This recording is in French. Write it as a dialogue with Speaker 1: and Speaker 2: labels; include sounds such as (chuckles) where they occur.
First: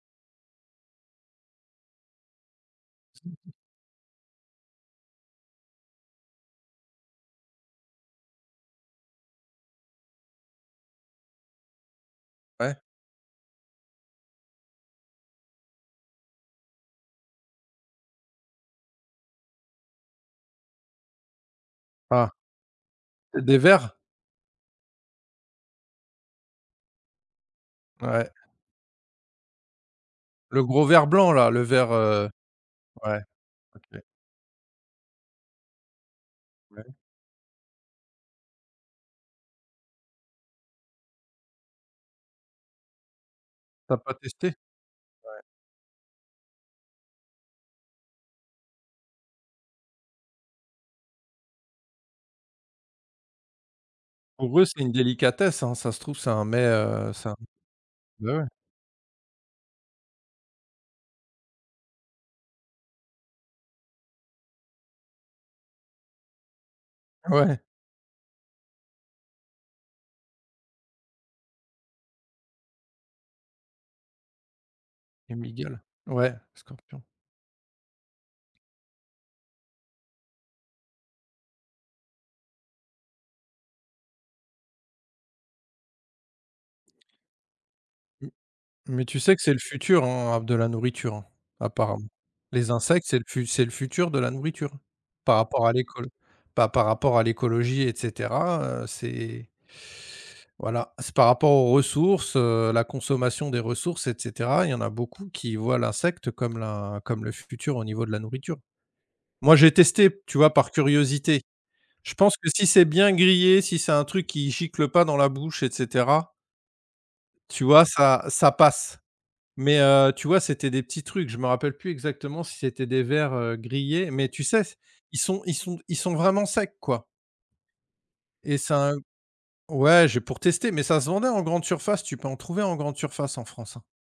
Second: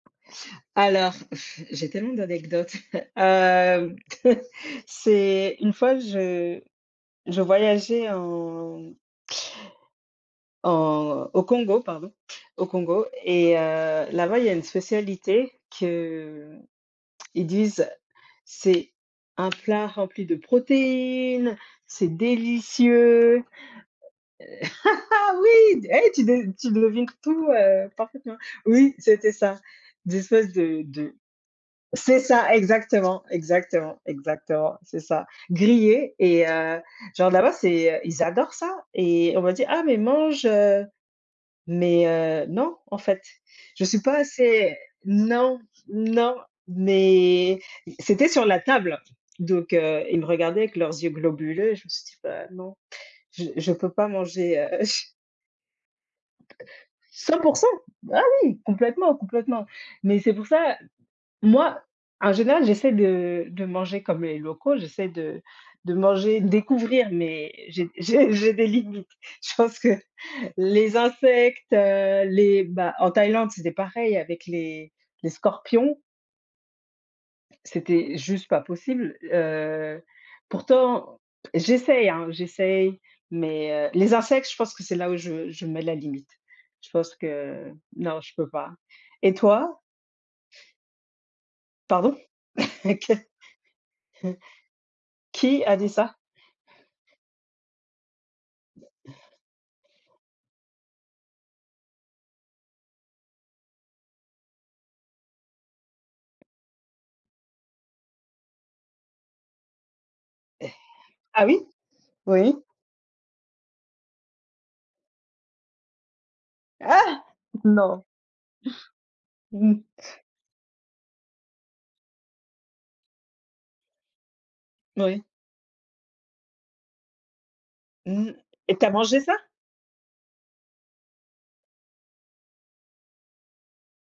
Speaker 1: Alors, (blows air) j'ai tellement d'anecdotes, heu
Speaker 2: Mmh mh.
Speaker 1: hem, (chuckles) c'est une fois, je je voyageais en en au Congo, pardon, au
Speaker 2: Ouais.
Speaker 1: Congo et heu, là-bas, il y a une spécialité qu'ils disent: «C'est un plat rempli de protéines! C'est
Speaker 2: Ah! D
Speaker 1: délicieux!».
Speaker 2: des vers?
Speaker 1: (laughs) Oui et tu tu devines tout, heu,
Speaker 2: Ouais.
Speaker 1: parfaitement. Oui, c'était ça! D'espèce
Speaker 2: Le
Speaker 1: de
Speaker 2: gros vers
Speaker 1: de
Speaker 2: blanc-là, le vers,
Speaker 1: c'est
Speaker 2: heu?
Speaker 1: ça,
Speaker 2: Ouais.
Speaker 1: exactement, exactement,
Speaker 2: OK.
Speaker 1: exactement, c'est ça, grillés et heu,
Speaker 2: Ouais.
Speaker 1: genre, là-bas, c'est, heu, ils adorent ça et on m'a dit: «Ah! Mais mange!», heu, mais heu, non, en fait, je
Speaker 2: Tu as
Speaker 1: suis
Speaker 2: pas
Speaker 1: pas
Speaker 2: testé?
Speaker 1: assez
Speaker 2: Ouais.
Speaker 1: non, non, mais c'était sur la table, donc heu, ils me regardaient avec leurs yeux globuleux et je me suis dit: «Bah, non, je je peux pas
Speaker 2: En
Speaker 1: manger!»,
Speaker 2: gros,
Speaker 1: heu,
Speaker 2: c'est une
Speaker 1: ch
Speaker 2: délicatesse, hein. Ça se trouve, c'est un met, heu, c'est un
Speaker 1: 100 %! Ah
Speaker 2: ouais, ouais.
Speaker 1: oui! Complètement, complètement mais c'est pour ça, moi, en général, j'essaie de de manger comme les locaux, j'essaie de de manger, de découvrir mais
Speaker 2: Ouais!
Speaker 1: j'ai j'ai j'ai des limites. Je pense que les insectes, heu, les, bah, en Thaïlande, c'était pareil avec les les
Speaker 2: Les mygales?
Speaker 1: scorpions.
Speaker 2: Ouais, scorpions.
Speaker 1: C'était juste pas possible, heu, pourtant, j'essaie, hein, j'essaie mais, heu, les insectes, je pense que c'est là où je je mets la limite. Je pense que non,
Speaker 2: M
Speaker 1: je peux pas
Speaker 2: mais tu
Speaker 1: et
Speaker 2: sais que c'est le
Speaker 1: toi?
Speaker 2: futur, hein, à de la nourriture, hein, apparemment,
Speaker 1: Pardon?
Speaker 2: les
Speaker 1: (chuckles)
Speaker 2: insectes,
Speaker 1: Qu
Speaker 2: c'est l c'est le futur de la
Speaker 1: (chuckles)
Speaker 2: nourriture par
Speaker 1: qui
Speaker 2: rapport à
Speaker 1: a dit
Speaker 2: l'écolo
Speaker 1: ça?
Speaker 2: pa par rapport à l'écologie et cetera, heu, c'est voilà. C'est par rapport aux ressources, heu, la consommation des ressources et cetera. Il y en a beaucoup qui voient l'insecte comme la comme le futur au niveau de la nourriture. Moi, j'ai testé, tu vois,
Speaker 1: Eh.
Speaker 2: par curiosité.
Speaker 1: Ah oui,
Speaker 2: Je pense que
Speaker 1: oui.
Speaker 2: si c'est bien grillé, si c'est un truc qui gicle pas dans la bouche et cetera
Speaker 1: Ah!
Speaker 2: tu vois?
Speaker 1: Non.
Speaker 2: Ça ça passe,
Speaker 1: Mmh
Speaker 2: mais
Speaker 1: mh.
Speaker 2: heu, tu vois, c'était des petits trucs, je me rappelle plus exactement si c'était des vers, heu, grillés mais tu sais s ils
Speaker 1: Oui.
Speaker 2: sont ils sont ils sont vraiment secs, quoi.
Speaker 1: Mmh
Speaker 2: Et
Speaker 1: et tu as
Speaker 2: ça a un
Speaker 1: mangé ça?
Speaker 2: ouais, j'ai pour tester mais ça se vendait en grande surface, tu peux en trouver en grande surface en France, hein.